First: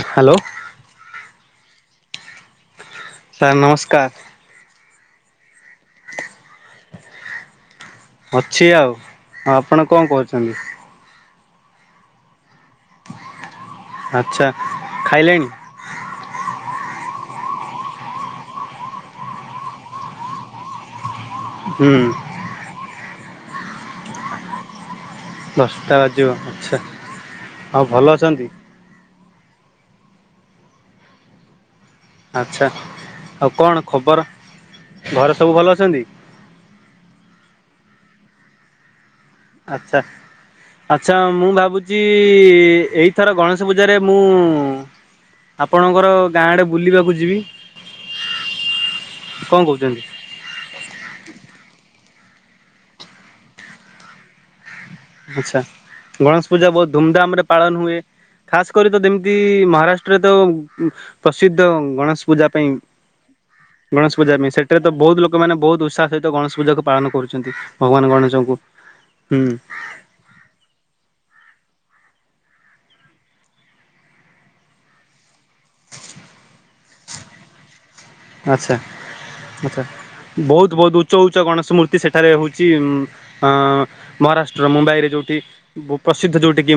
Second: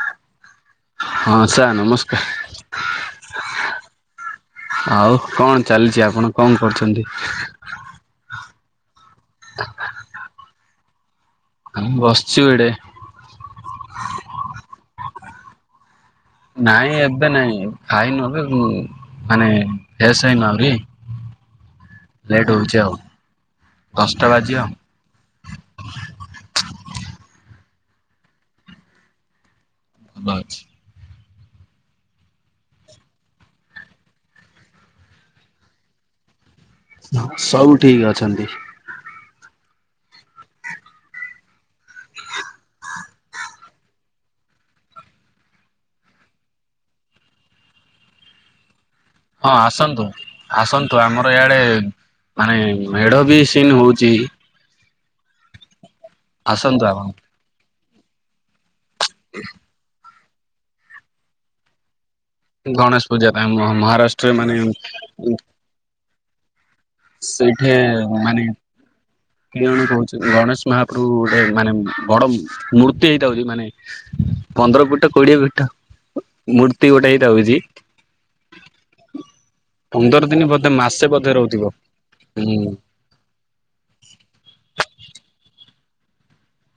Hello. ହଁ sir ନମସ୍କାର। Sir ନମସ୍କାର। ଆଉ କଣ ଚାଲିଛି ଆପଣ କଣ କରୁଛନ୍ତି? ଅଛି ଆଉ ଆ ଆପଣ କଣ କରୁଛନ୍ତି? ବସିଛୁ ଏଇଡେ। ଆଚ୍ଛା ଖାଇଲେଣି? ନାଇଁ ଏବେ ନାଇଁ ଖାଇନୁ ଏବେ ମାନେ ଫ୍ରେଶ ହେଇନୁ ଆହୁରି ହୁଁ। ଲେଟ୍ ହେଉଛି ଆଉ ଦଶଟା ବାଜିବ। ଦଶଟା ବାଜିବ ଆଚ୍ଛା ଆଉ ଭଲ ଅଛନ୍ତି। ଭ ଅଛି। ଆଚ୍ଛା ଆଉ କଣ ଖବର ଘରେ ସବୁ ଭଲ ଅଛନ୍ତି। ହ ସବୁ ଠିକ୍ ଅଛନ୍ତି। ଆଚ୍ଛା। ଆଚ୍ଛା ମୁଁ ଭାବୁଛି ଏଇଥର ଗଣେଶ ପୂଜାରେ ମୁଁ ଆପଣଙ୍କର ଗାଁଡ଼େ ବୁଲିବାକୁ ଯିବି ହଁ କଣ କହୁଛନ୍ତି? ଆସନ୍ତୁ ଆସନ୍ତୁ ଆମର ଇଆଡ଼େ ମାନେ ମେଢ଼ ବି ସିନ୍ ହଉଛି। ଆଚ୍ଛା ଗଣେଶ ପୂଜା ଆସନ୍ତୁ ବହୁତ ଆପଣ ଧୁମଧାମ ରେ ପାଳନ ହୁଏ। ଖାସ କରି ତ ଯେମିତି ମହାରାଷ୍ଟ୍ରରେ ତ ପ୍ରସିଦ୍ଧ ଗଣେଶ ପୂଜା ପାଇଁ ଗଣେଶ ପୂଜା ପାଇଁ ଗଣେଶ ମହାରାଷ୍ଟ୍ରରେ ପୂଜା ମାନେ ପାଇଁ ସେଠାରେ ତ ବହୁତ ଲୋକମାନୋନେ ବହୁତ ଉତ୍ସାହ ସହିତ ଗଣେଶ ପୂଜା ପାଳନ କରୁଛନ୍ତି ସେଇଠି ଭଗବାନ ଗଣେଶଙ୍କୁ। ହୁଁ ଣ କହୁଛି ଗଣେଶ ମହାପ୍ରଭୁ ଗୋଟେ ମାନେ ବଡ ମୂର୍ତ୍ତି ହେଇଥାଉଛି ମାନେ ପନ୍ଦର ପିଟ କୋଡିଏ ପିଟ ମୂର୍ତ୍ତି ଗୋଟେ ହେଇଟ ହଉଛି। ଆଚ୍ଛା ଆଚ୍ଛା ଦିନ ବୋଧେ ବହୁତ ବହୁତ ମାସେ ଉଚ୍ଚ ବୋଧେ ଉଚ୍ଚ ରହୁଥିବ ଗଣେଶ ମୂର୍ତ୍ତି ସେଠାରେ ହୁଁ ହଉଛି ଅ ମହାରାଷ୍ଟ୍ର ମୁମ୍ବାଇରେ ଯୋଉଠି ପ୍ରସିଦ୍ଧ ଯୋଉଠି କି।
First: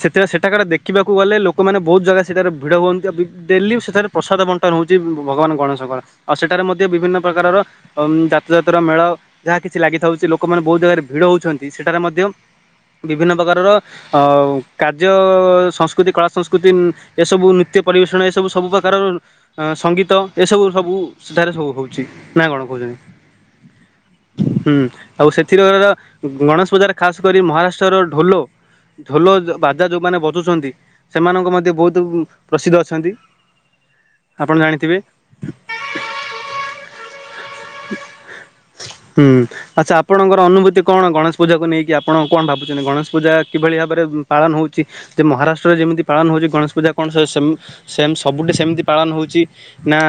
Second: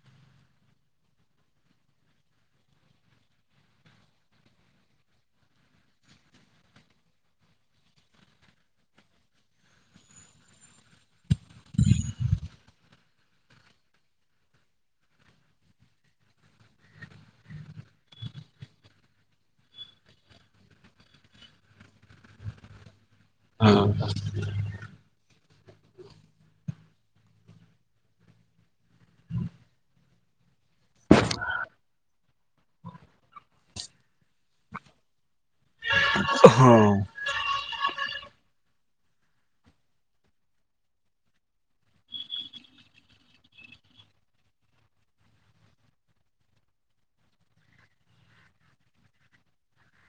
ସେଥି ସେଠାକାର ଦେଖିବାକୁ ଗଲେ ଲୋକମାନେ ବହୁତ ଜାଗା ସେଠାରେ ଭିଡ଼ ହୁଅନ୍ତି ଡେଲି ସେଠାରେ ପ୍ରସାଦ ବଣ୍ଟନ ହେଉଛି ଭଗବାନ ଗଣେଶଙ୍କର ଆଉ ସେଠାରେ ମଧ୍ୟ ବିଭିନ୍ନ ପ୍ରକାରର ଯାତ ଜାତର ମେଳ ଯାହା କିଛି ଲାଗିଥାଉଛି ଲୋକମାନେ ବହୁତ ଜାଗାରେ ଭିଡ ହଉଛନ୍ତି ସେଠାରେ ମଧ୍ୟ। ବିଭିନ୍ନ ପ୍ରକାରର ଅ କାର୍ଯ୍ୟ ସଂସ୍କୃତି କଳା ସଂସ୍କୃତି ଏସବୁ ନୃତ୍ୟ ପରିବେଷଣ ଏସବୁ ସବୁ ପ୍ରକାରର ସଙ୍ଗୀତ ଏସବୁ ସବୁ ସେଠାରେ ସବୁ ହଉଛି ନା କଣ କହୁଛନ୍ତି। ହଁ ହୁଁ ଆଉ ସେଥିରେ ଗଣେଶ ପଜାର ଖାସ୍ କରି ମହାରାଷ୍ଟ୍ରର ଢୋଲୋ। ଝୋଲ ବାଜା ଯେଉଁମାନେ ବସୁଛନ୍ତି ସେମାନଙ୍କ ମଧ୍ୟ ବହୁତ ପ୍ରସିଦ୍ଧ ଅଛନ୍ତି। ଆପଣ ଜାଣିଥିବେ। ହଁ। ହୁଁ। ଆଚ୍ଛା ଆପଣଙ୍କର ଅନୁଭୂତି କଣ ଗଣେଶ ପୂଜାକୁ ନେଇକି ଆପଣ କଣ ଭାବୁଛଚନ୍ତି ଗଣେଶ ପୂଜା କିଭଳି ଭାବରେ ପାଳନ ହଉଛିଚି? ଯେ ମହାରାଷ୍ଟ୍ରରେ ଯେମିତି ପାଳନ ହଉଛି ଗଣେଶ ପୂଜା କଣ ସ ସେ ସେମ୍ ସବୁଠି ସେମିତି ପାଳନ ହଉଚି ନା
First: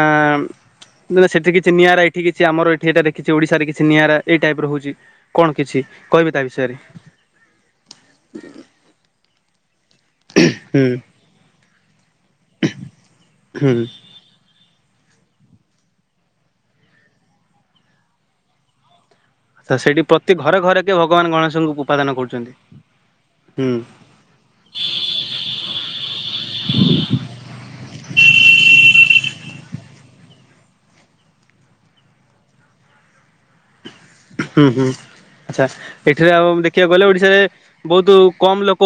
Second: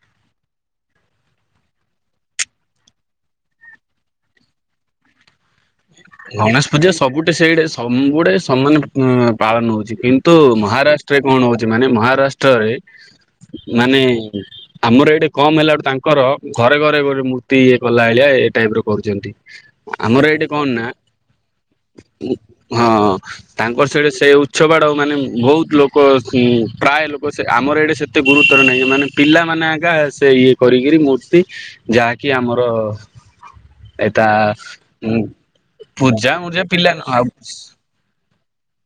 ମ ସେଠି କିଛି ନିଆରାଇ ଏଠି କିଛି ଆମର ଏଠି ଏଟା କିଛି ଓଡ଼ିଶାରେ କିଛି ନିଆରା ଏଇ ଟାଇପ ରହୁଛି କଣ କିଛି କହିବେ ତା ଗଣେଶ ବିଷୟରେ ପୂଜା ସବୁଠେ ସେଇଡେ ସବୁଡେ ସମାନେ ପାଳନ ହଉଚି କିନ୍ତୁ ତ ହୁଁ ମହାରାଷ୍ଟ୍ରରେ କଣ ହଉଚି ମାନେ ମହାରାଷ୍ଟ୍ରରେ ହୁଁ ମାନେ ଆମର ଏଇଠେ କମ ହେଲା ବୁ ତାଙ୍କର ଘରେ ଘରେ ଗୋଟେ ମୂର୍ତ୍ତି ଇଏ କଲା ଭଳିଆ ଏଇ ଟାଇପ ର କରୁଚନ୍ତି। ତ ସେଠି ପ୍ରତି ଘରେ ଘରେ କେ ଭଗବାନ ଗଣେଶଙ୍କୁ ଉପାଦାନ କରୁଛନ୍ତି ହଁ ହୁଁ ତାଙ୍କର ସହିତ ସେ ଉତ୍ସବ ବାଡ ମାନେ ବହୁତ ଲୋକ ଲୋକ ପ୍ରାୟ ଲୋକ ଆମର ଏଇଟେ ସେତେ ଗୁରୁତର ନାହିଁ ମାନେ ପିଲାମାନୋନେ ଆକା ସେ ଇଏ କରିକିରି ମୂର୍ତ୍ତି ଯାହାକି ଆମର ଏଟା ହୁଁ ହୁଁ ଉ ଆଚ୍ଛା ଏଠିରେ ଆଉ ଦେଖିବାକୁ ଗଲେ ଓଡିଶାରେ ବହୁତ କମ୍ ଲୋକ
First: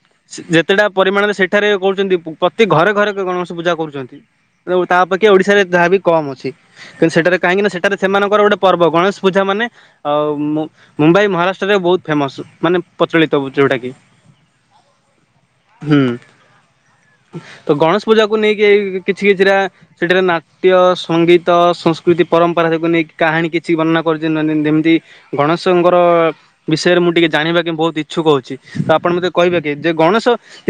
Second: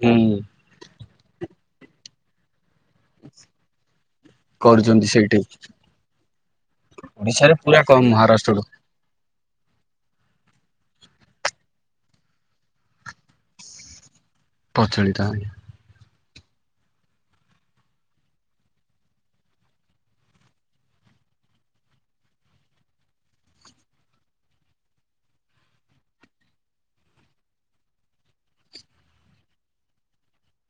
ହୁଁ ଯେତେଟା ପରିମାଣରେ ସେଠାରେ କହୁଚନ୍ତି ପ୍ରତି ଘରେ ଘରେ ଗଣେଶ ପୂଜା କରୁଚନ୍ତି। ତା କରୁଛନ୍ତି ଅପକ୍ଷେ ସେଇଠି ଓଡିଶାରେ ଯହା ବି କମ ଅଛି କିନ୍ତୁ ସେଠାରେ ଓଡିଶାରେ କାହିଁକି ନା ପୁରା ସେଠାରେ କମ ସେମାନଙ୍କର ଗୋଟେ ମହାରାଷ୍ଟ୍ରରୁ ଗଣେଶ ପୂଜା ମାନେ ଆଉ ମୁ ମୁମ୍ବାଇ ମହାରାଷ୍ଟ୍ରରେ ବହୁତ ଫେମସ ମାନେ ପ୍ରଚଳିତ ଯୋଉଟା କି। ପ୍ରଚଳିତ। ହୁଁ ତ ଗଣେଶ ପୂଜାକୁ ନେଇକି ଏ କିଛି କିଛିଟା ସେଠାରେ ନାଟ୍ୟ ସଙ୍ଗୀତ ସଂସ୍କୃତି ପରମ୍ପରା ସବକୁ ନେଇକି କାହାଣୀ କିଛି ବର୍ଣ୍ଣନା କରିଚନ୍ତି। [unintelligible] ଯେମିତି ଗଣେଶଙ୍କର ବିଷୟରେ ମୁଁ ଟିକେ ଜାଣିବା ପାଇଁ ବହୁତ ଇଚ୍ଛୁକ ହଉଚି। ତ ଆପଣ ମତେ କହିବେ କି ଯେ ଗଣେଶ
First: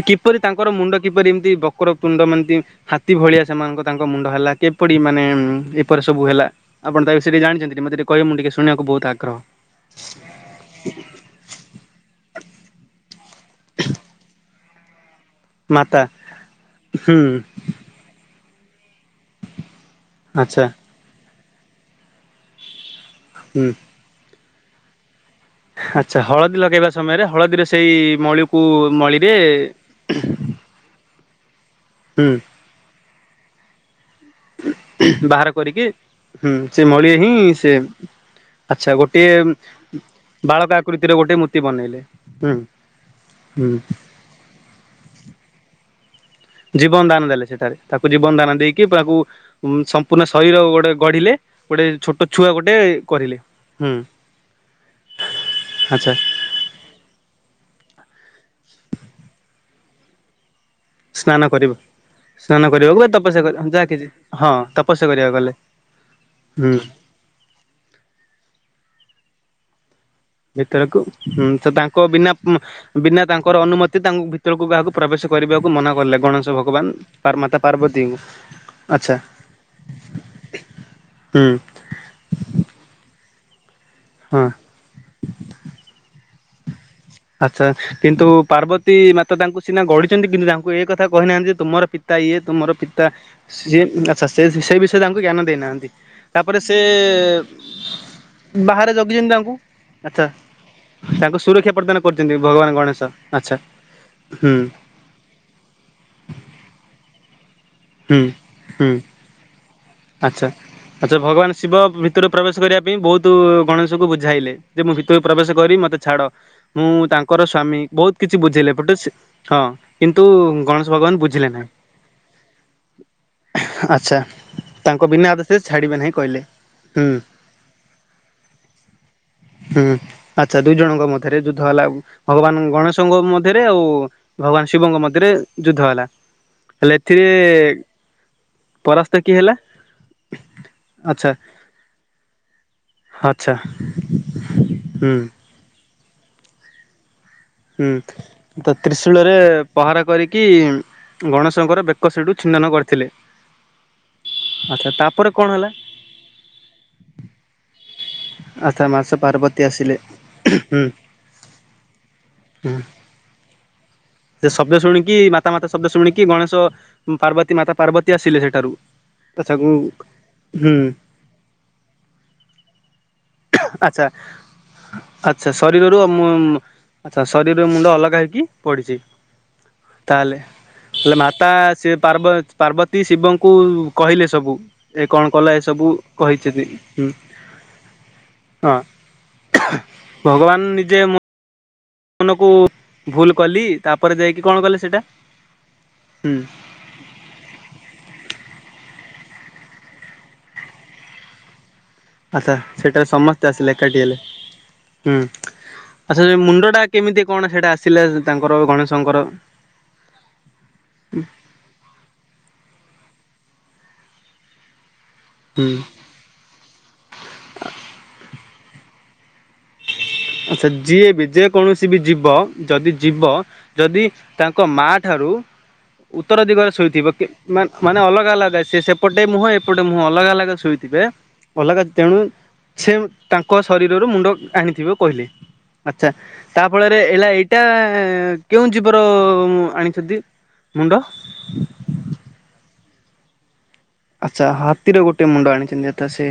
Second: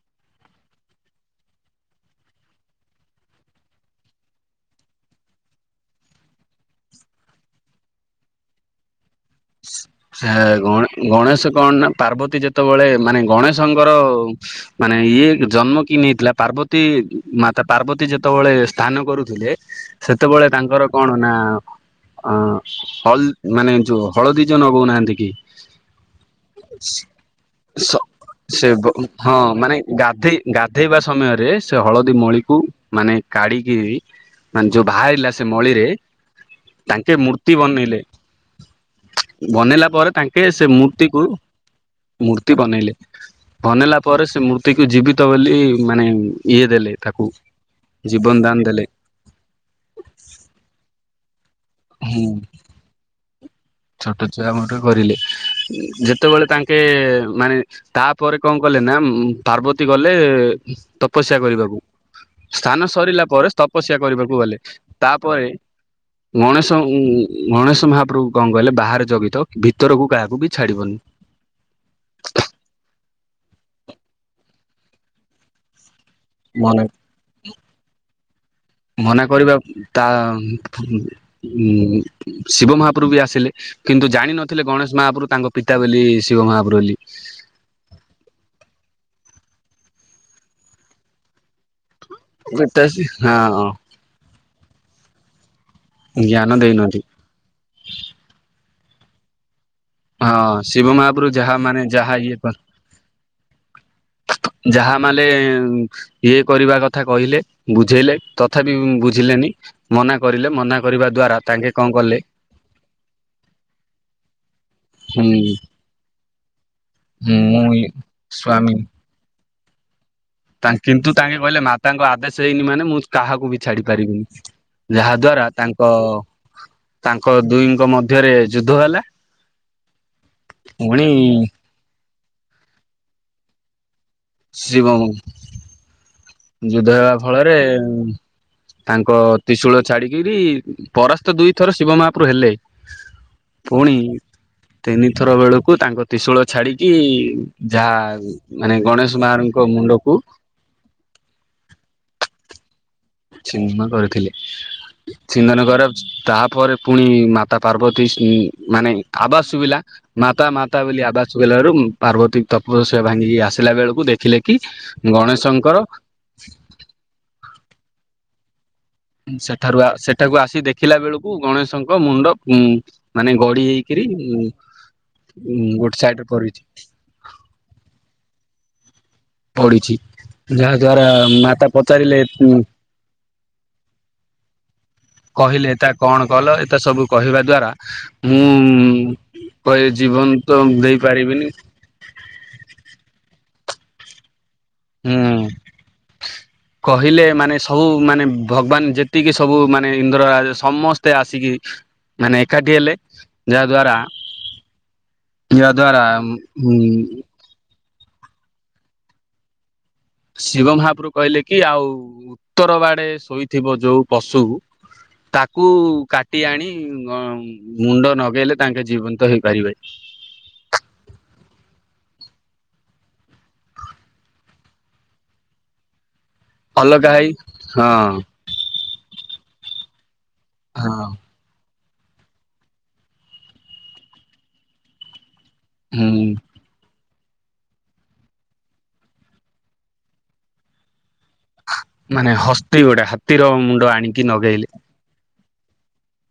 କିପରି ତାଙ୍କର ମୁଣ୍ଡ କିପରି ଏମିତି ବକର ତୁଣ୍ଡ ମାନେ ତି ହାତୀ ଭଳିଆ ସେମାନଙ୍କ ତାଙ୍କ ମୁଣ୍ଡ ହେଲା କେପରି ମାନେ ଏପରେ ସବୁ ହେଲା? ଆପଣ ତା [unintelligible] ଜାଣିଚନ୍ତି ମତେ ଟିକେ କହିବେ ମୁଁ ଟିକେ ଶୁଣିବାକୁ ବହୁତ ଆଗ୍ରହ। ସେ ଗଣେ ଗଣେଶ କଣ ନା ପାର୍ବତୀ ଯେତେବେଳେ ମାନେ ଗଣେଶଙ୍କର ମାନେ ଇଏ ଜନ୍ମ କି ମାତା ନେଇଥିଲା ପାର୍ବତୀ ହୁଁ ମା ତ ପାର୍ବତୀ ଯେତେବେଳେ ସ୍ନାନ କରୁଥିଲେ ସେତେବେଳେ ଆଚ୍ଛା ତାଙ୍କର କଣ ନା ହ ଲ ହୁଁ ମାନେ ଯୋଉ ହଳଦୀ ଯୋଉ ନଗଉନାହାନ୍ତି କି? ଆଚ୍ଛା ହଳଦୀ ଲଗେଇବା ସମୟରେ ହଳଦୀରେ ସ ସେଇ ମଳିକୁ ସେ ମଳିରେ ହଁ ମାନେ ଗାଧେଇ ଗାଧେଇବା ସମୟରେ ସେ ହଳଦୀ ହୁଁ ମଳିକୁ ମାନେ କାଢ଼ିକି ମାନେ ଯୋଉ ବାହାରିଲା ସେ ବାହାର କରିକି ମଳିରେ ହୁଁ ସେ ମଳିରେ ତାଙ୍କେ ହିଁ ମୂର୍ତ୍ତି ସେ ବନେଇଲେ। ଆଚ୍ଛା, ବନେଇଲା ଗୋଟିଏ ପରେ ତାଙ୍କେ ସେ ବାଳକ ଆକୃତିରେ ମୂର୍ତ୍ତିକୁ ଗୋଟେ ମୂର୍ତ୍ତି ବନେଇଲେ। ମୂର୍ତ୍ତି ବନେଇଲେ ହୁଁ। ବନେଇଲା ପରେ ସେ ମୂର୍ତ୍ତିକୁ ଜୀବିତ ବୋଲି ମାନେ ଇଏ ଦେଲେ ଜୀବନ ତାକୁ ଦାନ ଦେଲେ ସେଠାରେ। ତାକୁ ଜୀବନ ଦାନ ଦେଇକି ତାକୁ ଉ ସମ୍ପୂର୍ଣ୍ଣ ଶରୀର ଗୋଟେ ଗଢିଲେ। ଗୋଟେ ଛୋଟ ଛୁଆ ଗୋଟେ କରିଲେ। ହୁଁ ଛୋଟଛୁଆ ମୋଟେ କରିଲେ। ଆଚ୍ଛା ଯେତେବେଳେ ତା ଙ୍କେ ମାନେ ତାପରେ କଣ କଲେ ନା ପାର୍ବତୀ ଗଲେ ସ୍ନାନ ତପସ୍ୟା କରିବ। କରିବାକୁ। ସ୍ନାନ ସ୍ଥାନ କରିବାକୁ ବା ସରିଲା ପରେ ଯାହା ତପସ୍ୟା କିଛି କରିବାକୁ ହଁ ଗଲେ। ତପସ୍ୟା କରିବାକୁ ତାପରେ ଗଲେ ଗଣେଶ ହୁଁ। ଉ ଗଣେଶ ମହାପ୍ରଭୁ କଣ କହିଲେ ବାହାରେ ଜଗିଥାଅ ଭିତରକୁ କାହା ଭିତରକୁ ହଁ ସେ ତାଙ୍କ ବିନା ମ୍ ବିନା ତାଙ୍କର ଅନୁମତି ତାଙ୍କୁ ଭିତରକୁ କାହାକୁ ପ୍ରବେଶ କରିବାକୁ ମନା କଲେ ଗଣେଶ୍ ମନେ ଭଗବାନ ମାତା ପାର୍ବତୀଙ୍କୁ ଆଚ୍ଛା ମନା କରିବା ତା ହୁଁ ହୁଁ ଶିବ ମହାପୁରୁ ବି ଆସିଲେ କିନ୍ତୁ ହଁ। ଜାଣିିନଥିଲେ ଗଣେଶ ମହାପ୍ରଭୁ ତାଙ୍କ ପିତା ବୋଲି ଶିବ ମହାପ୍ରୁ ବୋଲି। ଆଚ୍ଛା କିନ୍ତୁ ପାର୍ବତୀ ମାତେ ତାଙ୍କୁ ସିନା ଗଡିଛନ୍ତି କିନ୍ତୁ ତାଙ୍କୁ ଏ କଥା କହିନାହାନ୍ତି ଯେ ତୁମର ପିତା ଇଏ ତୁମର ପିତା ସିଏ ହଁ ଆଚ୍ଛା ସେ ସେ ବିଷୟରେ ତାଙ୍କୁ ଜ୍ଞାନ ଦେଇନାହାନ୍ତି। ଜ୍ଞାନ ତାପରେ ସେ ଦେଇନାହାନ୍ତି ବାହାରେ ଜଗିଛନ୍ତି ତାଙ୍କୁ। ଆଚ୍ଛା ହଁ ଶିବ ମହାପ୍ରଭୁ ତାଙ୍କୁ ଯାହା ସୁରକ୍ଷା ମାନେ ପ୍ରଦାନ ଯାହା ଇଏ କରୁଛନ୍ତି ଭଗବାନ ଗଣେଶ ଆଚ୍ଛା ହୁଁ। ମାଲେ ଇଏ କରିବା କଥା କହିଲେ, ବୁଝେଇଲେ, ହୁଁ ତଥାପି ହୁଁ। ଉଁ ବୁଝିଲେନି। ମନା ଆଚ୍ଛା। କରିଲେ ମନା କରିବା ଆଚ୍ଛା ଦ୍ଵାରା ଭଗବାନ ଶିବ ତାଙ୍କେ କଣ କଲେ। ଭିତରୁ ପ୍ରବେଶ କରିବା ପାଇଁ ବହୁତୁ ଗଣେଶଙ୍କୁ ବୁଝାଇଲେ ଯେ ମୁଁ ଭିତରୁ ହୁଁ ପ୍ରବେଶ କରି ମୋତେ ଛାଡ଼। ମୁଁ ତାଙ୍କର ମୁଁ ସ୍ଵାମୀ ବହୁତ କିଛି ବୁଝେଇଲେ ସ୍ଵାମୀ ପଟ ସେ ହଁ କିନ୍ତୁ। ଗଣେଶ କିନ୍ତୁ ଭଗବାନ ତାଙ୍କେ ବୁଝିଲେ କହିଲେ ନାହିଁ ମାତାଙ୍କ ଆଦେଶ ହେଇନି ମାନେ ମୁଁ କାହାକୁ ବି ଛାଡି ଆଚ୍ଛା। ପାରିବିନି। ତାଙ୍କ ବିନା ଯାହାଦ୍ଵାରା ଆଦେଶରେ ତାଙ୍କ ଛାଡିବେ ନାହିଁ କହିଲେ ହୁଁ ତାଙ୍କ ଦୁହିଙ୍କ ମଧ୍ୟରେ ଯୁଦ୍ଧ ହେଲା। ହୁଁ, ଆଛା ଦୁଇ ଜଣଙ୍କ ପୁଣି ମଧ୍ୟରେ ଯୁ ଯୁଦ୍ଧ ହେଲା ଭଗବାନ ଗଣେଶଙ୍କ ମଧ୍ୟରେ ଆଉ ଭଗବାନ ଶିବ ଶିବଙ୍କ ମଧ୍ୟରେ ଯୁଦ୍ଧ ହେଲା। ହେଲେ ଯୁଦ୍ଧ ହେବା ଏଥିରେ ଫଳରେ ପରାସ୍ତ ତାଙ୍କ କିଏ ହେଲା ତ୍ରିଶୂଳ ଛାଡିକରି ଆଚ୍ଛା ପରାସ୍ତ ଦୁଇଥର ଶିବ ମହାପ୍ରୁ ହେଲେ। ଆଚ୍ଛା ଫୁଣି ହୁଁ। ତିନିଥର ବେଳକୁ ତାଙ୍କ ତିଶୂଳ ଛାଡିକି। ହୁଁ ଯାହା ତ ମାନେ ଗଣେଶ ତ୍ରିଶୂଳରେ ମାହାରଙ୍କ ପହରା ମୁଣ୍ଡକୁ କରିକି। ଗଣେଶଙ୍କର ବେକ ସେଡୁ ଛିନନ୍ନ କରିଥିଲେ। ଛିନ୍ନ କରୁଥିଲେ। ଆଚ୍ଛା ତାପରେ କଣ ହେଲା? ତାପରେ ପୁଣି ମାତା ପାର୍ବତୀ ଆଚ୍ଛା ମାନେ ମାସ ଆବାସ ପାର୍ବତୀ ଶୁଭିଲା। ଆସିଲେ। ମାତା ମାତା ହୁଁ ବୋଲି ଆବାସ ଗଲାରୁ ପାର୍ବତୀ ହୁଁ ତପସ୍ୟା ଭାଙ୍ଗିକି ଆସିଲା ବେଳକୁ ଦେ ସେ ଶବ୍ଦ ଶୁଣିକି ମାତାମାତା ଶବ୍ଦ ଶୁଣିକି ଗଣେଶ ପାର୍ବତୀ ମାତା ପାର୍ବତୀ ଆସିଲେ ସେଠାରୁ। ଆଚ୍ଛା ହୁଁ ସେଠାରୁ ସେଠାକୁ ଆସି ଦେଖିଲା ବେଳକୁ ଗଣେଶଙ୍କ ମୁଣ୍ଡ ଉଁ ମାନେ ଗଡି ଆଚ୍ଛା ହେଇକିରି ଉଁ। ଆଚ୍ଛା ଗୋଟେ ଶରୀରରୁ ସାଇଡରେ ମୁ ପଡିଛି ଆଛା ଶରୀରର ମୁଣ୍ଡ ଅଲଗା ହେଇକି ପଡିଛି। ପଡିଚି। ତାହେଲେ ହେଲେ ମାତା ସେ ପାର୍ବ ଉଁ ପାର୍ବତୀ ଶିବଙ୍କୁ କହିଲେ ସବୁ। ଏ କଣ କଲା କହିଲେ ଏସବୁ ଏତା କଣ କଲ କହିଛନ୍ତି ଏତେ ସବୁ ହୁଁ କହିବା ଦ୍ଵାରା ହଁ। ମୁଁ କହିଲେ ଜୀବନ ତ ଭଗବାନ ନିଜେ ମୋ ଦେଇପାରିବିନି। ମନକୁ ଭୁଲ କଲି ତାପରେ ଯାଇକି କଣ କଲେ ସେଟା ହୁଁ। ହୁଁ କହିଲେ ମାନେ ସବୁ ମାନେ ଭଗବାନ ଯେତିକି ସବୁ ମାନେ ଇନ୍ଦ୍ରରାଜ ସମସ୍ତେ ଆସିକି। [inaudible] ଆଛା ଏକାଠି ହେଲେ ସେଠାରେ ସମସ୍ତେ ଯାହା ଆସିଲେ ଦ୍ଵାରା ଏକାଠି ହେଲେ। ହୁଁ ଯାହା ଦ୍ଵାରା ଆଛା ସେ ମୁଣ୍ଡ ଟା ଉଁ କେମିତି କଣ ସେଟା ଆସିଲା ତାଙ୍କର ଗଣେଶଙ୍କର। ଶିବ ମହାପ୍ରୁ କହିଲେ କି ଆଉ। ଉତ୍ତର ବାଡେ ଶୋଇଥିବା ଯୋଉ ପଶୁ। ତାକୁ ହୁଁ କାଟି ଆଣି ଅ ମୁଣ୍ଡ ନଗେଇଲେ ତାଙ୍କେ ଜୀବନ୍ତ ହେଇପାରିବେ। ଆଛା ଯିଏ ବି ଯେ କୌଣସି ବି ଯିବ ଯଦି ଯିବ। ଯଦି ତାଙ୍କ ମା ଠାରୁ। ଉତ୍ତର ଦିଗରେ ଶୋଇଥିବ ଅଲଗା କି ହେଇ ମା ମାନେ ହଁ ଅଲଗା ଅଲଗା ସେ ସେପଟେ ମୁହଁ ଏପଟେ ମୁହଁ ଅଲଗା ଅଲଗା ଗା ହଁ ଶୋଇଥିବେ ଅଲଗା ତେଣୁ ସେ ତାଙ୍କ ଶରୀରରୁ ମୁଣ୍ଡ। ଆଣିଥିବ କହିଲି। ହୁଁ ତା ଫଳରେ ହେଲା ଏଇଟା କେଉଁ ଜୀବର ଆଣିଚନ୍ତି ମୁଣ୍ଡ? ମାନେ ହସ୍ତି ଗୋଟେ ହାତୀର ମୁଣ୍ଡ ଆଣିକି ଆଛା ନଗେଇଲେ ହାତୀର ଗୋଟଏ ମୁଣ୍ଡ ଆଣିଛନ୍ତି ଯଥା ସେ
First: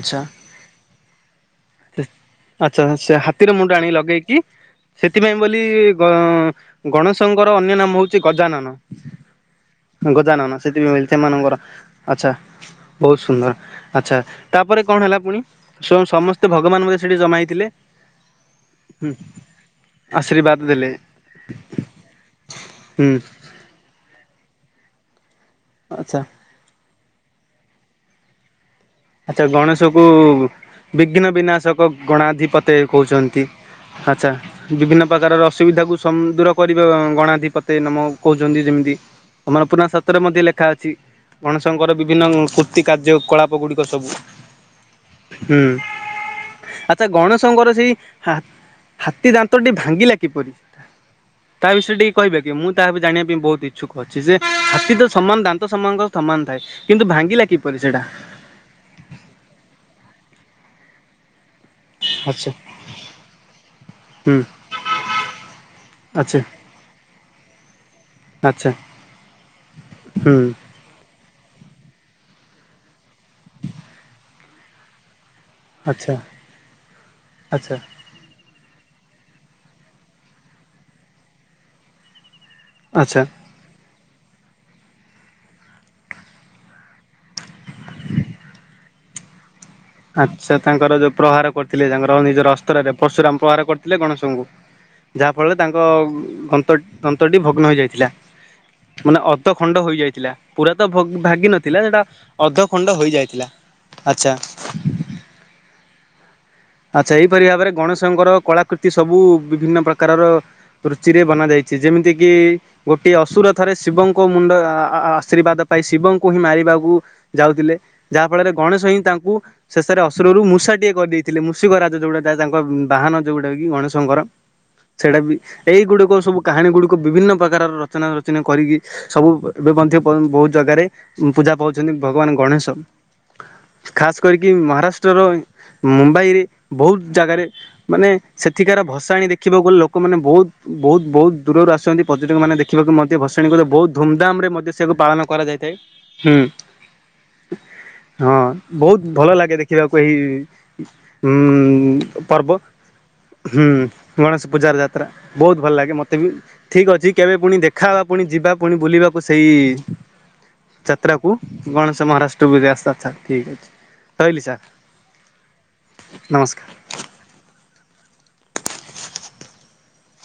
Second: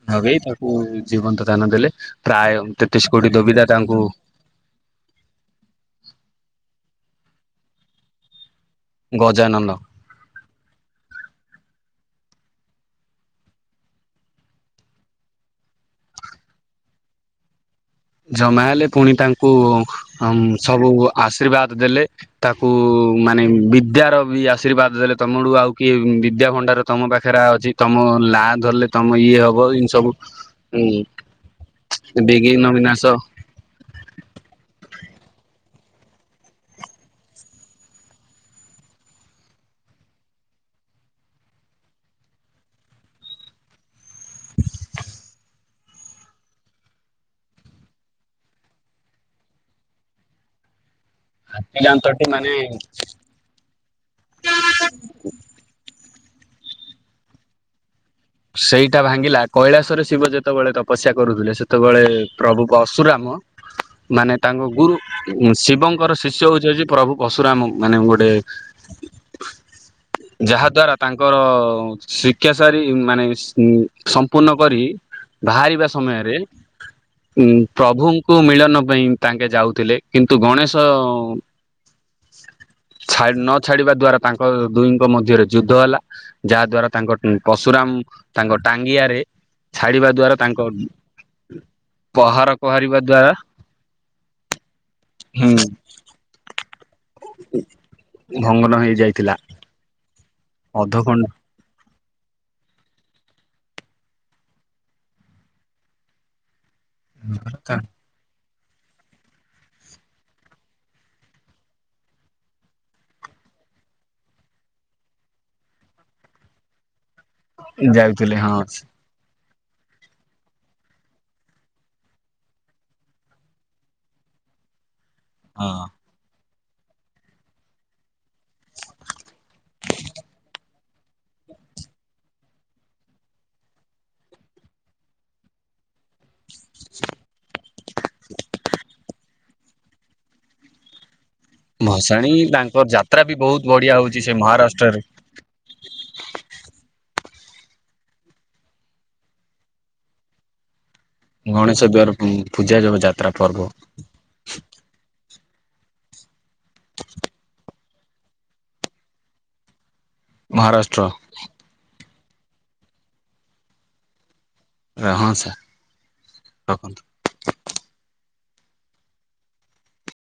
ଆଚ୍ଛା ନଗେଇ ତାକୁ ଜୀବନ୍ତ ଦାନ ଦେଲେ ପ୍ରାୟ ଆଚ୍ଛା ତେତିଶ ସେ କୋଟି ହାତୀର ଦେବିଦା ମୁଣ୍ଡ ଆଣି ତାଙ୍କୁ ଲଗେଇକି ସେଥିପାଇଁ ବୋଲି ଗଣେଶଙ୍କର ଅନ୍ୟ ନାମ ହଉଛି ଗଜାନନ ଗଜାନନ। ଗଜାନନ ସେଥିପାଇଁ ସେମାନଙ୍କର ଆଚ୍ଛା। ବହୁତ ସୁନ୍ଦର ଆଚ୍ଛା ତାପରେ କଣ ହେଲା ପୁଣି ସମସ୍ତ ସେ ଭଗବାନ ମତେ ସେଠି ଜମାଇ ଥିଲେ ଜମା ହେଲେ ପୁଣି ତାଙ୍କୁ ଆଶୀର୍ବାଦ ସବୁ ଦେଲେ ଆଶୀର୍ବାଦ ଦେଲେ। ତାକୁ ହୁଁ ମାନେ ବିଦ୍ୟାର ବି ଆଶୀର୍ବାଦ ଦେଲେ ତମଡୁ ଆଉ କିଏ ଆଚ୍ଛା ବିଦ୍ୟା ଭଣ୍ଡାର ତମ ପାଖରେ ଅଛି ତମ ନା ଧରଲେ ଆଚ୍ଛା ଗଣେଶକୁ ବିଘ୍ନ ବିନାଶକ ବିଘିନ୍ନ ଗଣାଧିପତେ ବିନାଶ କହୁଛନ୍ତି ଆଚ୍ଛା। ବିଭିନ୍ନ ପ୍ରକାରର ଅସୁବିଧାକୁ ଦୂର କରିବ ଗଣାଧି ପତେ ନାମ କହୁଛନ୍ତି ଯେମିତି ଆମର ପୁରୁଣା ଶାତ୍ରରେ ମଧ୍ୟ ଲେଖା ଅଛି ଗଣେଶଙ୍କର ବିଭିନ୍ନ କୃର୍ତି କାର୍ଯ୍ୟକଳାପ ଗୁଡିକ ସବୁ ହୁ। ଆଛା ଗଣେଶଙ୍କର ସେଇ ହାତୀ ଦାନ୍ତଟି ଭାଙ୍ଗିଲା କିପରି? ତା ବିଷୟରେ ଟିକ ହାତୀଦାନ୍ତଟି କହିବେ ମାନେ କି ମୁଁ ତାର ବିଷୟରେ ଜାଣିବା ପାଇଁ ବହୁତ ଇଛା ଛୁକ ଅଛି ଯେ ହାତୀ ତ ସମାନ ଦାନ୍ତ ସମାନଙ୍କର ସମାନ ଥାଏ କିନ୍ତୁ ଭାଙ୍ଗିଲା କିପରି ସେଇଟା ସେଇଟା ଭାଙ୍ଗିଲା କୈଳାସରେ ଶିବ ଯେତେବେଳେ ତପସଯ୍ୟା କରୁଥିଲେ ସେ ଯେତେବେଳେ ଆଚ୍ଛା ପ୍ରଭୁ ପଶୁରାମ ମାନେ ହୁଁ ତାଙ୍କ ଗୁରୁ ଶିବଙ୍କର ଆଚ୍ଛା ଶିଷ୍ୟ ହଉଚି ପ୍ରଭୁ ପଶୁରାମ ମାନେ ଗୋଟେ ଆଚ୍ଛା। ହୁଁ ଯାହା ଦ୍ଵାରା ତାଙ୍କର ଶିକ୍ଷା ସାରି ମାନେ ସମ୍ପୂର୍ଣ୍ଣ କରି ବାହାରିବା ଆଚ୍ଛା ସମୟରେ ଉ ଆଚ୍ଛା ପ୍ରଭୁ କୁ ମିଳନ ପାଇଁ ତାଙ୍କେ ଯାଉଥିଲେ କିନ୍ତୁ ଗଣେଶ ଆଚ୍ଛା। ଛା ନ ଛାଡିବା ଦ୍ଵାରା ତାଙ୍କ ଦୁଇଙ୍କ ମଧ୍ୟରେ ଯୁଦ୍ଧ ହେଲା ଯାହା ଦ୍ଵାରା ତାଙ୍କ ପଶୁରାମ ତାଙ୍କ ଟାଙ୍ଗିଆରେ ଛାଡିବା ଦ୍ଵାରା ଆଚ୍ଛା ତାଙ୍କ ତାଙ୍କର ଯୋଉ ପ୍ରହାର କରିଥିଲେ ତାଙ୍କର ପହାର ନିଜର ଅସ୍ତ୍ରରେ ପହରିବା ଦ୍ଵାରା ପରଶୁରାମ ପ୍ରହାର କରିଥିଲେ ଗଣେଶଙ୍କୁ ଯାହା ହିଁ ଫଳରେ ତାଙ୍କ ଦନ୍ତଟି ଭଗ୍ନ ହୋଇଯାଇଥିଲା ଭଙ୍ଗନ ମାନେ ହେଇଯାଇଥିଲା ଅଧ ଖଣ୍ଡ ହୋଇଯାଇଥିଲା ପୁରା ତ ଅଧ ଘଣ୍ଟା ଭାଙ୍ଗି ନଥିଲା ସେଟା ଅଧ ଖଣ୍ଡ ହେଇଯାଇଥିଲା ଆଛା। ଆଚ୍ଛା ଏଇପରି ଭାବରେ ଗଣେଶଙ୍କର କଳାକୃତି ସବୁ ବିଭିନ୍ନ ପ୍ରକାରର ରୁଚିରେ ବନା ଯାଇଚି ଯେମିତି କି ଗୋଟିଏ ଅସୁର ଥରେ ଶିବଙ୍କ ମୁଣ୍ଡ ଆ ଆ ଆଶୀର୍ବାଦ ପାଇ ଶିବଙ୍କୁ ହିଁ ମାରିବାକୁ ଯାଉଥିଲେ ଯାହା ଯାଉଥିଲେ ଫଳରେ ହଁ ଗଣେଶ ହିଁ ତାଙ୍କୁ ଶେଷରେ ଅସୁରରୁ ମୂଷା ଟିଏ କରିଦେଇ ଥିଲେ ମୁଷିକରାଜ ଯୋଉଟା ଯାଏ ତାଙ୍କ ବାହାନ ଯୋଉଟା କି ଗଣେଶଙ୍କର ସେଇଟା ବି ହଁ ଏଇଗୁଡିକ ସବୁ କାହାଣୀ ଗୁଡିକ ବିଭିନ୍ନ ପ୍ରକାର ରଚନା ରଚନା କରିକି ସବୁ ଏବେ ମଧ୍ୟ ବହୁତ ଜାଗାରେ ପୂଜା ପାଉଚନ୍ତି ଭଗବାନ ଗଣେଶ ଖାସ୍ କରିକି ମହାରାଷ୍ଟ୍ରର ମୁମ୍ବାଇରେ ବହୁତ ଜାଗାରେ ମାନେ ସେଠିକାର ଭସାଣି ଦେଖ୍ ଖିବାକୁ ଗଲେ ଲୋକମାନେ ବହୁତ ବହୁତ ବହୁତ ଦୂରରୁ ଆସୁଚନ୍ତି ଭସାଣି ପର୍ଯ୍ୟଟକମାନେ ତାଙ୍କ ଦେଖିବାକୁ ମଧ୍ୟ ଯାତ୍ରା ବି ଭସାଣି କରିବାକୁ ବଢିଆ ବହୁତ ହଉଛି ସେ ଧୁମଧାମରେ ମଧ୍ୟ ମହାରାଷ୍ଟ୍ରରେ ପାଳନ କରାଯାଇଥାଏ ହୁଁ। ହଁ ବହୁତ ଭଲ ଲାଗେ ଦେଖିବାକୁ ଏହି ଉଁ ଗଣେଶ ଦ୍ବାର ଉଁ ଯୋଉ ପର୍ବ। ପୂଜା ଯୋଉ ଯାତ୍ରା ହୁଁ ପର୍ବ। ଗଣେଶ ପୂଜାର ଯାତ୍ରା ବୋହୁତ ଭଲ ଲାଗେ ମତେ ବି ଠିକ୍ ଅଛି କେବେ ପୁଣି ଦେ ଖା ହବା ପୁଣି ଯିବା ପୁଣି ବୁଲିବାକୁ ସେଇ ମହାରାଷ୍ଟ୍ର ଯାତ୍ରାକୁ। ଗଣେଶ ମହାରାଷ୍ଟ୍ର ବୁଜା ସାର୍ ସାର୍ ଠିକ୍ ଅଛି ରହିଲି ସାର୍। ରା ହଁ ସା ନମସ୍କା ରଖନ୍ତୁ। [inaudible]